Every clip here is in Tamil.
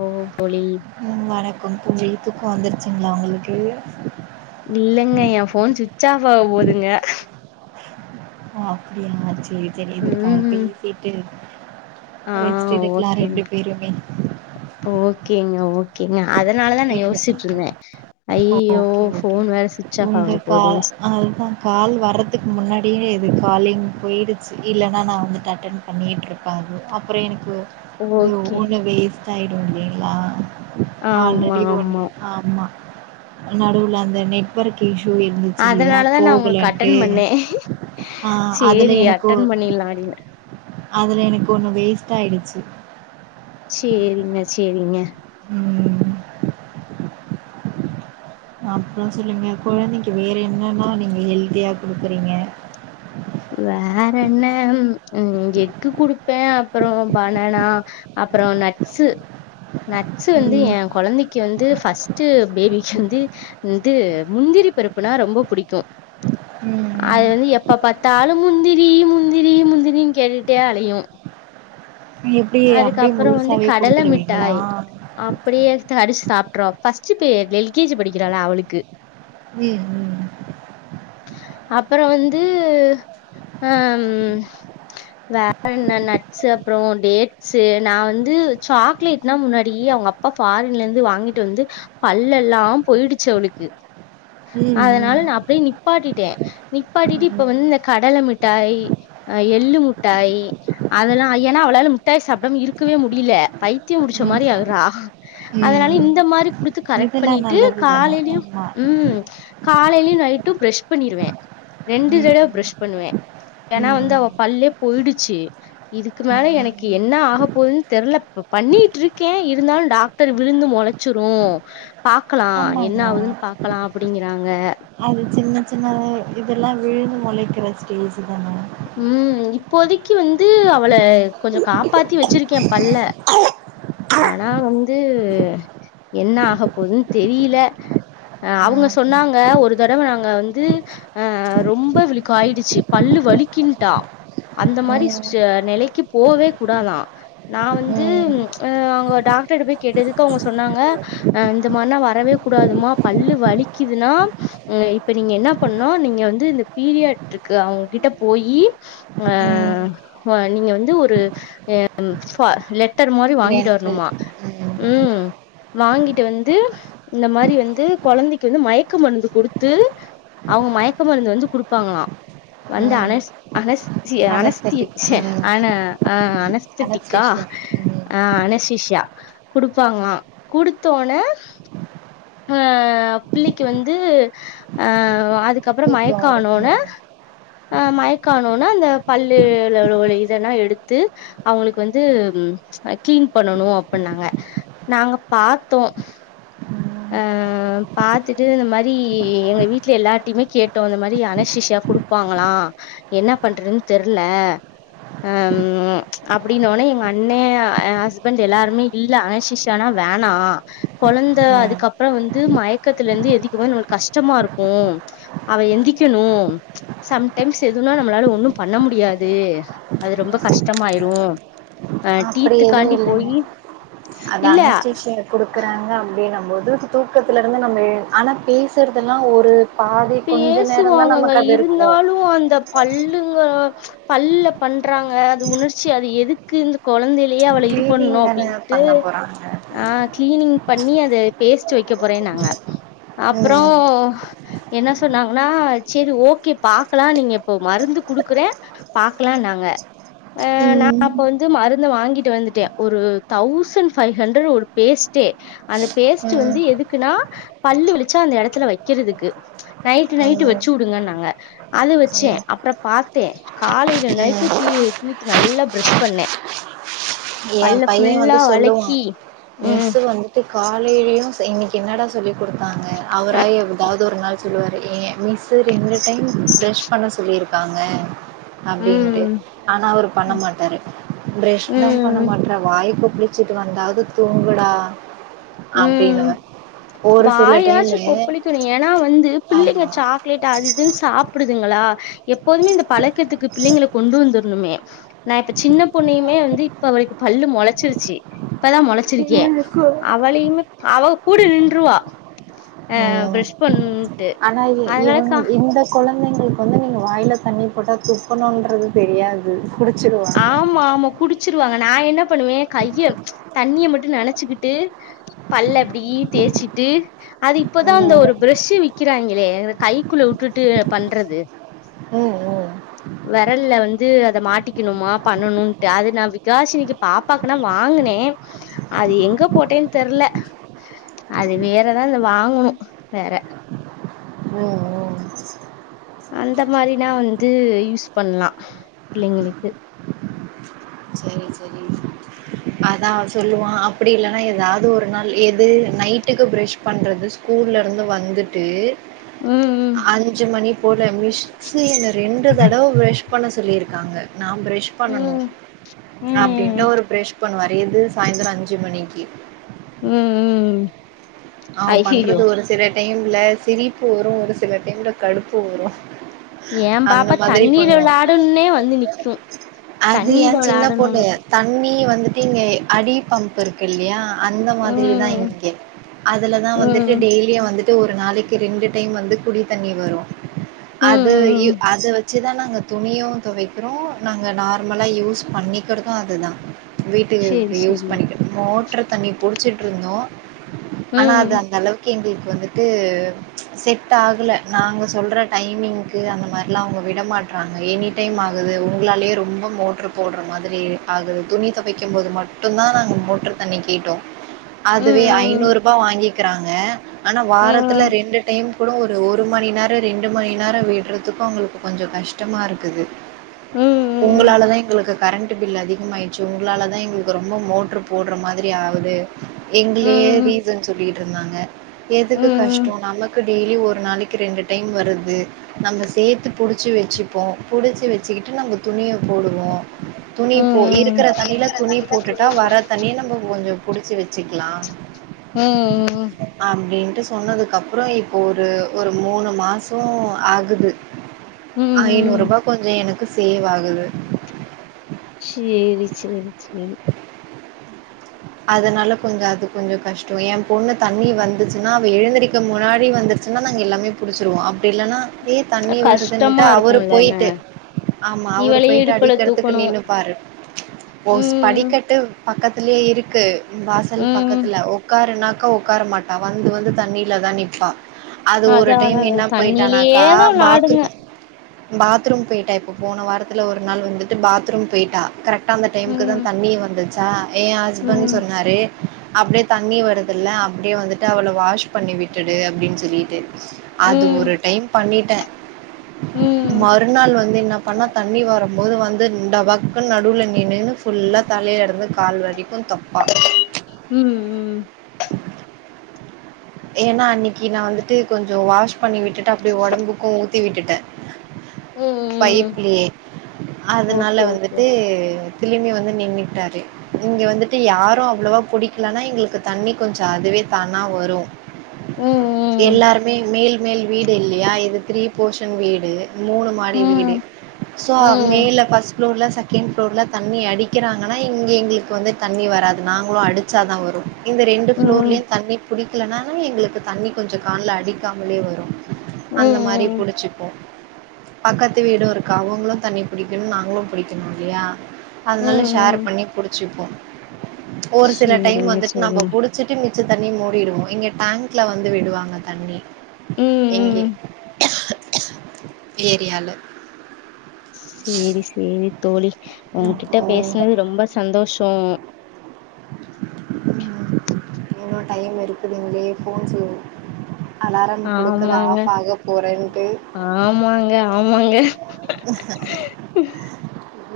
ஓ தோழி ம் வணக்கம் தோழி தூக்க வந்துருச்சுங்ளா உங்களுக்கு இல்லங்க எ ஃபோன் சுட்ச் ஆஃப் ஆக போதுங்க ஒ அப்டியா சேரி சேரி இதுப்பா ம் பேசிட்டு ஆ ரெஸ்ட் எடுக்கலா ஓகேங்க ரெண்டு பேருமே ஓகேங்க ஓகேங்க அதுனாலதா நா இல்ல யோசிச்சிட்ருந்தே ஐயய்யோ ஓகே ஓகே ஃபோன் வேற சுவிட்ச் ஆஃப் உங்க ஆக கால் போதுங்ஸ் அதுதா கால் வர்றதுக்கு முன்னாடியே இது காலிங் போயிடுச்சு இல்லனா நா வந்துட்டு அட்டென் பண்ணிட்டுருப்பாரு அப்புற எனக்கு இது ஓகே ஒன்னு வேஸ்ட் ஆயிடு இல்லைங்களா ஆமா இது ஒன்னு ஆமா ஆமா நடுவுல அந்த நெட்வொர்க் இஷ்யு இ ருந்துச்சு இல்லையா அதனாலதா நா உங்களுக்கு போகலன்ட்டு அட்டன் பண்ணே ஆ அதுல சேரி எனக்கோ அட்டன் பண்ணிடலா அப்டின்னு அதுல எனக்கு ஒன்னு வேஸ்ட் ஆயிடுச்சு சேரிங்க சேரிங்க ம் அப்புற சொல்லுங்க குழந்தைக்கு வேற என்னன்னா நீங்க ஹெல்தியா குடுக்குறீங்க வேற என்ன ம் எக்கு குடுப்பே அப்புற பனனா அப்புற நட்ஸு நட்ஸு வந்து ம் எ கொழந்தைக் க்கி வந்து ஃபர்ஸ்ட்டு பேபிக்கு வந்து ந்து முந்திரி பருப்புனா ரொம்ப புடிக்கு ம் ம் அது வந்து எப்ப பா த்தாலு முந்திரி முந்திரி முந்திரின்னு கேட்டுட்டே அலையு எப்டி அப்டியே அதுக்கப்பற வந்து முழுசாவே கடல குடுத்துருவீங்களா மிட்டாய் அப்டியே கடிச்சு சாப்ட்ருவா ஃபர்ஸ்ட் பே எல்கேஜி படிக்கிறாளா அவளுக்கு ம் ம் அப்புற வந்து அம் வேற என்ன நட்ஸு அப்புறோ டேட் ஸு நா வந்து சாக்லேட்னா முன்னாடி அவங்க அப்பா ஃபாரின்லருந்து வாங்கிட்டு வந்து பல்லெல்லா போயிடுச்சு அவளுக்கு ம் அதனால நா அப்டியே நிப் பாட்டிட்டே நிப்பாட்டிட்டு இப்ப ம் வந்து இந்த கடலை மிட்டாய் அ எள்ளு முட்டாய் அதெல்லா ஏன்னா அவளால முட்டாய் சாப்டாம இருக்கவே முடியில பைத்தியம் புடிச்ச ம் மாரி ஆகுறா அதனால ம் ம் இந்த மாரி குடுத்து கரெக்ட் இதெல்லா பண்ணிட்டு நல்லது தான காலையிலயும் ஆமா ம் காலையிலயு நயிட்டு ப்ரஷ் பண்ணிருவே ரெண்டு ம் தடவ ப்ரஷ் பண்ணுவே ஏனா ம் வந்து அவ ம் பல்லே போயிடுச்சு இதுக்கு மேல எனக் கி என்ன ஆக போதுன்னு தெர்ல பண்ணிட்டு இருக்கே இருந்தாலு டாக்டர் விழுந்து முளைச்சிரு பாக்கலா என்ன ஆமாங்க ஆவுதுன்னு பாக்கலா அப்டிங்கிறாங்க அது சின்ன சின்னதா இதெல்லா விழுந்து முளைக்கிற ஸ்டேஜ் தானே ம் இப்போதைக்கு வந்து அவள கொஞ்ச காப்பாத்தி வச்சிருக்கே பல்ல ஆனா வந்து என்ன ஆக போதுன்னு தெரில அ அவுங்க சொன்னாங்க ஒரு தடவை நாங்க வந்து அ ரொம்ப விழுக்கு ஆயிடுச்சு பல்லு வலிக்கின்ட்டா அந்த மாரி ம் ம் நெலைக்கு போவே குடாதா நா வந்து ம் அவுங்க டாக்டர் போய் கேட்டதுக்கு அவுங்க சொன்னாங்க அ இந்த மாரிலா வரவே கூடாதுமா பல்லு வலிக்குதுன்னா ம் இப்ப நீங்க என்ன பண்ணனுனா நீங்க வந்து இந்த பீரியட்ருக்கு அவங்ககிட்ட போயி அ ம் நீங்க வந்து ஒரு லெட் ட்டர் மாரி வாங்கிட்டு வரணுமா ம் வாங்கிட்டு வந்து இந்த மாரி வந்து கொழந்தைக்கு வந்து மயக்க மருந்து குடுத்து அவங்க மயக்க மருந்து வந்து குடுப்பாங்களா த ம் அனஸ் அனஸ் சி அனஸ் தி அனஸ்தட்டிக் சே ம் ஆன அ அனஸ் ஆனஸ்தட்டிக்கா அனஸ்தேஷியா ம் அனஸ்தீசியா குடுப்பாங்களா குடுத்தோவுட்னே அ பிள்ளிக்கு வந்து அ அதுக்கப்புறே மயக்கம் பிகார் ஆனோவுட்னே ம் அ மயக்கம் ஆனோன்னா அந்த பல்லுலோயுள்ள இதெல்லாம் எடுத்து அவங்களுக்கு வந்து கிளீன் பண்ணனோ அப்பிட்னாங்க நாங்க பாத்தோம் ம் அ பாத்துட்டு இந்த மாரி எங்க வீட்ல எல்லார்டையுமே கேட்டோ இந்த மாரி அனஸ்ஸுஷியா கொடுப்பாங்களா என்னா பண்றதுன்னு தெர்ல ம் அப்படின்னோட்னே எங்க அண்ணே ஏ ஹஸ்பண்ட் எல்லாருமே இல்ல அனசீசியான்னா வேணா கொழந்த ம் அதுக் கப்பறம் வந்து மயக்கத்துல இருந்து எந்திக்கும் போது நம்மளுக்கு கஷ்டமா இருக்கோ அவன் எந்திக்கணோ சம்டைம்ஸ் எதுனா நம்மளால ஒண்ணும் பண்ண முடியாது அது ரொம்ப கஷ்டமாயிரூம் அ அப்படி எதுவும் டீத்துக்காண்டி இல்லைங்க போயி அது இல்ல அணசீசியா குடுக்குறாங்க அப்படின்னும் போது தூக்கத்துலருந்து நம்ம எழு ஆனா பேசுறதெலாம் ஒரு பாதி கொஞ்சோ நேரம் தா பேசுவாங்கங்க நமக்கு அது இருக்கோ இருந்தாலு அந்த பல்லுங்க பல்ல பண்றாங்க அது உணர்ச்சி அது எதுக்கு இந்த கொழந்தைல லயே அவள இது கிளீனிங் பண்ணோ தானே அப்டின்ட்டு பண்ண போறாங்க ஆ கிளீனிங் பண்ணி அத பேஸ்ட்டு வைக்க போறேன்னாங்க ம் அப்றோம் என்ன சொன்னாங்கன்னா சரி ஓகே பாக்கலாம் நீங்க இப்போ மருந்து குடுக்குறேன் பாக்கலான்னாங்க அ நா ம் அப்ப வந்து மருந்த வாங்கிட்டு வந்துட்டே ஒரு தௌசண்ட் ஃபைவ் ஹண்ட்ரட் ஒரு பேஸ்ட்டே அந்த பேஸ்ட்டு வந்து ம் எதுக்குன்னா பல்லு வலிச்சா அந்த எடத்துல வைக்கிறதுக்கு நைட்டு நைட்டு வச்சு ம் விடுங்கன்னாங்க அது வச்சேன் அப்பறம் பாத்தே காலையில ம் ம் நைட்டும் டீ டீத் நல்லா ப்ரஷ் பண்ணே ஏன் பல்ல பையன் ஃபுல்லா வந்து சொல்லுவான் வளக்கி ம் மிஸ் வந்து காலயிலயும் இன்னிக்கு என்னடா சொல்லி் குடுத்தாங்க அவரா ஏதாவது ஒரு நாள் சொல்லுவாரு ஏன் மிஸ் ரெண்டு டைம் ப்ரஷ் பண்ண சொல்லியிருக்காங்க அப்டின்ட்டு ம் ஆனா அவரு பண்ண மாட்டாரு ப்ரஷ் தா ம் வாய் கொப்லிச்சிட்டு வந்தாவது தூங்குடா அப்டின்னுவ ம் ஒரு சில டைமு வாயாச்சும் கொப்பளிக்கணும் ஏன்னா வந்து பிள்ளைங்க ஆமா சாக் க்லேட் அது இதுன்னு சாப்பிடுதுங்களா எப்போதுமே லேட் ஆத இதுன்னு சாப்பிடுதுங்களா எப்பவ்மே இந்த பழக்கத்துக்கு பிள்ளைங்கள கொண்டு வந்துர்ணுமே நா இப்ப சின்ன பொண்ணையுமே வந்து இப்ப வரைக்கும் அவளுக்கு பல்லு மொளச்சிருச்சு இப்பதா மொளச்சிருக்கே இவனுக்கு அவளயுமே அவ கூட நின்றுவா ஆ ம் ப்ரஷ் பண் ஆனா இது இவங்க இந்த கொழந்தைங்களுக்கு வந்து நீங்க வாயில தண்ணி போட்டா துப்பணுன்றது தெரியாது புடிச்சிருவாங்க ஆமா ஆமா குடிச்சிருவாங்க நா என்ன பண்ணுவேன் கைய தண்ணிய மட்டு நனச்சுக்கிட்டு பல்ல அப்படி ஈ தேச்சிட்டு அது ம் இப்பதா அந்த ஒருப் ம் பிரஷ்சு விக்கிறாங்களே அ கைக்குள்ள விட்டுட்டு பண்றது ம் வெரல்ல வந்து அத மாட்டிக் க்கணுமா பண்ணணுன்ட்டு அது நா விகாசினிக்கு பாப்பாக்குன்னா வாங்குனே அது எங்க போட்டேன்னு தெர்ல அது வேறதா இந்த வாங்கணோ வேற ம் ம் அந்த மாரின்னா வந்து யூஸ் பண்ணலா பிள்ளைங்களுக்கு சரி சரி அதான் சொல்லுவான் அப்படி இல்லன்னா ஏதாவது ஒரு நாள் எது நைட்டுக்கு ப்ரஷ் பண்றது ஸ்கூல்லருந்து வந்துட்டு ம் ம் அஞ்சு மணி போல மிஸ்ஸு என்ன ரெண்டு தடவ பிரஷ் பண்ண சொல்லியிருக்காங்க நான் பிரஷ் ம் பண்ணனும் ம் அப்டின்ட்டு ம் ஒரு பிரஷ் பண்ணுவாரு எது சாய்ந்தரம் அஞ்சு மணிக்கு ம் ம் அவன் ஐய்யய்யோ பண்றது ஒரு சில டைம்ல சிரிப்பு வரும் ஒரு சில டைம்ல கடுப்பு வரும் ஏ அந்த பாப்பா மாதிரி தண்ணில பண்ணுவா விளாடுன்னே வந்து நிக்கு அது தண்ணில ஏன் சின்ன பொண்ணு விளாடணுனு தண்ணி வந்துட்டு இங்கே அடி பம்ப் இருக்கு இல்லையா அந்த மாதிரி தா ம் இங்கே அதுலதா வந்துட்டு ம் டெய்லியு வந்துட்டு ஒரு நாளைக்கு ரெண்டு டைம் வந்து குடி தண்ணி வரும் ம் அது யூ ம் அத மச்சுதான் நாங்க துணியும் துவைக்குறோம் நாங்க நார்மலா யூஸ் பண்ணிக்கிறதும் அதுதா சேரி வீட்டுக்கு யூஸ் சேரி பண்ணிக்க மோட்ரு தண்ணி புடிச்சிட்ருந்தோ ஆனா ம் அது அந்த அளவுக்கு எங்ளுக்கு வந்துட்டு து செட் ஆகல நாங்க சொல்ற டைமிங்க்கு அந்த மாரிலா அவங்க விடமாட் றாங்க எனி டைம் ஆகுது உங்களாலேயே ரொம்ப மோட்ரு போடுற மாதிரி ஆகுது துணி தொவைக்கும் போது மட்டு மட்டும்தா நாங்க மோட்ரு தண்ணி கேட்டோம் அதுவே ம் ஐநூரூபா வாங்கிக்கிறாங்க ஆனா ம் வாரத்துல ம் ரெண்டு டைம் கூட ஒரு ஒரு மணி நேரம் ரெண்டு மணி நேரம் விடுறதுக்கும் உங்களுக்கு கொஞ்சம் கஷ்டமா இருக்குது ம் உங்களாலதா எங்களுக்கு கரண்ட்டு பில் அதிகமாகாயிச்சு உங்களால தா எங்களுக்கு ரொம்ப மோட்ரு போடுற மாதிரி ஆகுது எங்களயே ம் ரீசன் சொல்லிட்டு இருந்தாங்க எதுக்கு கஷ் ம் [unintelligible] நமக்கு டெய்லி ஒரு நாளைக்கு ரெண்டு டைம் வருது நம்ம சேத்து புடிச்சு வச்சுப்போ புடிச்சு வச்சுக்கிட்டு நம்ப துணிய போடுவோ துணி போ ம் இருக்கிற தண்ணில துணி போட்டுட்டா வர தண்ணிய நம்ப கொஞ்சம் புடிச்சு வச்சுக்கலாம் ம் அப்டின்ட்டு சொன்னதுக்கு அப்புறம் இப்போ ஒரு ஒரு மூணு மாசம் ஆகுது ம் ஐநூரூபா கொஞ்சம் எனக்கு சேவ் ஆகுது சேரி செரி செரி அதனால கொஞ்சஅது கொஞ்சம் கஷ்டம் என் பொண்ணு தண்ணி வந்துச்சுன்னா அவ எழுந்திரிக்க முன்னாடி வந்துருச் [unintelligible] நாங்க எல்லாமே புடிச்சிருவோம் அப்டி இல்லன்னா ஏ தண்ணி வருதுன்ட்டு கஷ்டமா அவரு இருக்குல்லன போயிட்டு ஆமா அவரு இவளையு போயிட்டு இடுப்புல அடிக்கறதுக்கு தூக்கணு நின்னுப்பாரு போஸ் ம் படிக்கட்டு பக்கத்தலயே இருக்கு வாசல் ம் பக்கத்துல உக்காருனா [unintelligible] ஒக்கார மாட்டா வந்து வந்து தண்ணில தா நிப்பா அது ஒரு அதா அதா டைம் என்ன போயிட்டானாக்கா தண்ணிலயேதா பாத்ரூ விளாடுங்க பாத்ரூம் போயிட்டா இப்ப போன வாரத்துல ஒரு நாள் வந்துட்டு பாத்ரூம் போயிட்டா கரெக்ட்டா அந்த டைமுக்கு தா ம் தண்ணி வந்துச்சா என் ஹஸ்பண்ட் ம் சொன்னாரு அப்டியே தண்ணி வருதுல அப்டியே வந்துட்டு அவள வாஷ் பண்ணி விட்டுடு அப்டின்னு சொல்லிட்டு அது ம் ஒரு டைம் பண்ணிட்டே ம் மறுநாள் வந்து என்ன அப்பல தண்ணி வருபோது வந்து நிண்டு டபக்குனு நடுவுல நின்னுனு ஃபுல்லா தலைல இருந்து கால் வரைக் [unintelligible] தப்பா உம்உம் ஏன்னா அன்னைக்கு நா வந்துட்டு கொஞ்சோ வாஷ் பண்ணி விட்டுட்டு அப்டி ஒடம்புக்கும் ஊத்தி விட்டுட்டே ம் ம் பைப்லேயே ஓகே அதனால ஓகே வந்துட்டு பிள்ளைங்க வந்து நின்னுட்டாரு இங்க வந்துட்டு யாரும் அவ்ளவா புடிக்கலனா எங்களுக்கு தண்ணி கொஞ்சோ அதுவே தானா வரூ ம் எல்லாருமே மேல் மேல் வீடு இல்லயா இது த்ரீபோஷன் வீடு மூணு ம் மாடி வீடு ம் சோ ம் மேல ஃபஸ்ட் ஃப்ளோர்ல செகண்ட் ஃப்ளோர்ல தண்ணி அடிக்கிறாங்கன்னா இங்க எங்களுக்கு வந்து தண்ணி வராது நாங்களு அடிச்சா தா வரும் இந்த ம் ரெண்டுஃப்ளோர்லயும் தண்ணி புடிக்கலனா எங்களுக்கு தண்ணி கொஞ்சோ கால்ல அடிக்காமலே வரும் அந்த மாரி ம் புடிச்சிப்போ பக்கத்து வீடு இருக்கா அவுங்களும் தண்ணி புடிக்கணும் நாங்களும் புடிக்கணும் இல்லயா அதனால ஷேர் ம் பண்ணி புடிச்சுப்போம் ஒரு சில டைம் சேரிங்க வந்துட்டு நம்ம சேரிங்க புடிச் சுட்டு மிச்ச தண்ணி மூடிடுவோம் இங்க டேங்க்ல வந்து விடுவாங்க தண்ணி ம் எங்கே ம் ஏரியால சேரி சேரி தோழி உங்க கிட்ட ஓ பேசுனது ரொம்ப சந்தோஷோ உம் இன்னும் டைம் இருக்குதுங்ளே ஃபோன் செய் அலாரம் குடுக்குது ஆமாங்க ஆஃப் ஆக பொறேன்ட்டு ஆமாங்க ஆமாங்க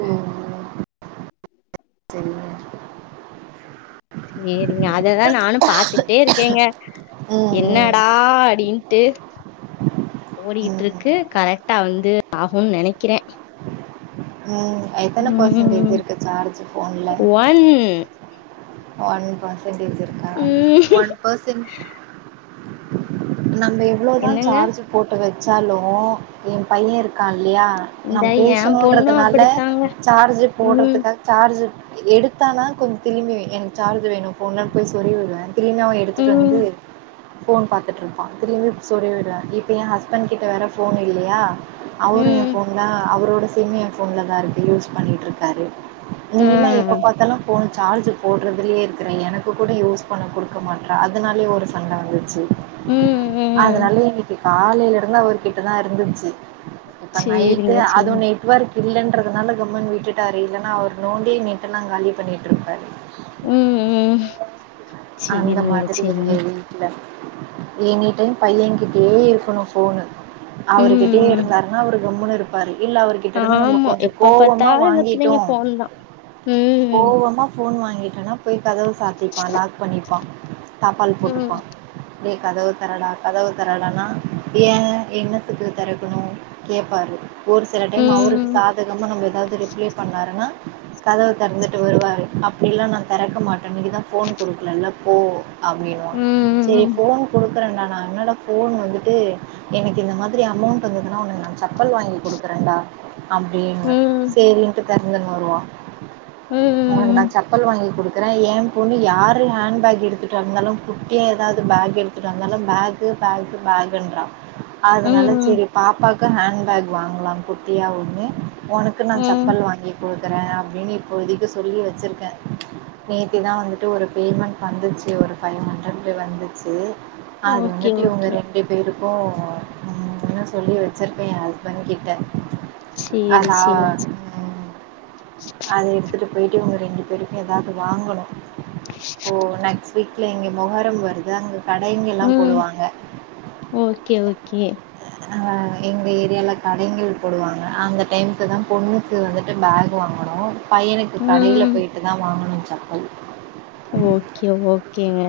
உம் சரிங்க தோழி சேரிங்க அததா நானூ பாத்துக்கிட்டே இருக்கேங்க ம் ம் என்னடா அடின்ட்டு ஓடிட்டு ம் இருக்கு கரெக்டா வந்து ஆகும்னு நெனைக்கிறே. உம் எத்தன பர்சன்டேஜ் ம் இருக்கு சார்ஜ் போன்ல ஒன் ஒன் பர்சன்டேஜ் இருக்கா ம் ஒன் பெர்சன் நம்ம எவ்ளவுதா என்னங்க சார்ஜ் போட்டு வச்சாலு என் பையன்க் இருக்கா இல்லையா இந்த நம் என் பொண்ணும் பேசணும்ன்றதுனால அப்படித்தாங்க. சார்ஜ் ம், போடுறதுக்காக சார்ஜ் எடுத்தானா கொஞ்சோ திரும்பி எனக்கு சார்ஜ் வேணும் ஃபோன போய் சொருகிவிடுவே திடின் அவே எடுத்துட்டு ம், வந்து ஃபோன் பாத்துட்டு இருப்பா திலயுமே சொருவிடுவே இப்ப எ ஹஸ்பண்ட் கிட்ட வேற ஃபோன் இல்லயா அவரும் என் ம், ஃபோன்ல தா அவரோட சிம் என் போன்லதா இருக்கு யூஸ் பண்ணிட்டுருக்காரு நீ ஆ, என்ன எப்ப பாத்தாலூ ஃபோன சார்ஜ் போடுறதுலயே இருக்குறே எனக்கு கூட யூஸ் பண்ண குடுக்க மாட்ற அதனாலயே ஒரு சண்டை வந்துச்சு ம், ம். அதனால இன்னைக்கு காலையில இருந்து அவர்கிட்டதா இருந்துச்சு இப்ப சரிங்க, நைட்டு் அதுவு சரிங்க. நெட்வொர்க் இல்லன்றதுனால கம்மன்னு விட்டுட்டாரு இல்லன்னா அவர் நோண்டி நெட்டு எல்லா காலி பண்ணிட்டு இருப்பாரு ம், ம். அந்த சரிங்க, மாதிரி சரிங்க. இங்கயும் இல்ல ஏங்கிட்டயு பையே கிட்டேயும் இருக்கனும் ஃபோனு அவருகிட்டயே ம். இருந்தாருன்னா அவரு கம்முன்னு இருப்பாரு இல்ல அவருட் இருந்து நம்ம ஆமா. கொஞ்சோ எப்ப கோவமா பார்த்தாலும் இந்த பிள்ளைங்க வாங்கிட்டோம் ஃபோன் தான். ம், கோவமா ஃபோன் வாங்கிட்டோனா போய் கதவு சாத்திப்பா லாக் பண்ணிப்பா தாப்பாள் ம், போட்டுப்பா டேய் கதவு தெறடா கதவு தெறடா னா ஏ என்னத்துக்கு திறக்கணும் கேப்பாரு ஒரு சில டைம் அவருக்கு ம், சாதகமா நம்ம ஏதாவது ரிப்ளை பண்ணாருன்னா கதவ திறந்துட்டு வருவாரு அப்டில்லா நா திறக்க மாட்டே நீங்க தா ஃபோன் குடுக்கலல்ல போ அப்டினுவா ம், சரி ம், ஃபோன் குடுக்குறேன்டா நா என்னோட ஃபோன் வந்துட்டு எனக்கு இந்த மாதிரி அமௌண்ட் வந்ததுன்னா உனக்கு நான் சப்பல் வாங்கி குடுக்குறேன்டா அப்டின்னு ம், சேரினுட்டு பெறந்தவ வருவா உனக் நா ம், சப்பல் வாங்கி குடுத் ஏ பொண்ணு யாரு ஹேண் பேக் எடுத்துட்டு இருந்தாலும் குட்டியா எதாது பேக் எடுத்துட்டு வந்தாலு பேக் பேக்கு பேக்குன்றா அதனால சேரி பாப்பாக்கு ஹேண் பேக் வாங்கலா குட்டியா ஒன்னு உனக்கு நா ம். சப்பல் வாங்கி குடுக்குறே அப்டினு இப்ப வரிக்கு சொல்லி வெச்சிருக்கே நேத்திதா வந்துட்டு ஒரு பேமெண்ட் வந்துச்சு ஒரு ஃபைவ் ஹண்ட்ரட் வந்துச்சு அது ஓகே, வந்துட்டு இவுங்க ஓகே. ரெண் டு பேருக்கும் ம் அப்டினு சொல்லி வெச்சருப்பே எ ஹஸ்பெண்கிட்ட சரி, அதா சரி. ம் அத எடுத்துட்டு போய்ட்டு இவுங்க ரெண்டு பேருக்கு எதாது வாங்கணு ச இப்போ [unintelligible] ரி நெக்ஸ்ட் வீக்ல எங்க மொகரம் வருது அங்க கடைங்கெல்லா ம். போடுவாங்க ஓகே, ஓகே. ஆ எங்க ஏரியால கடைங்கள் போடுவாங்க அந்த டைம்க்குதா பொண்ணுக்கு வந்துட்டு பேக் வாங்கணு பையனுக்கு கடைல ம். போய்ட் டுதா வாங்கணு செப்பல் ஓகே ஓகேங்க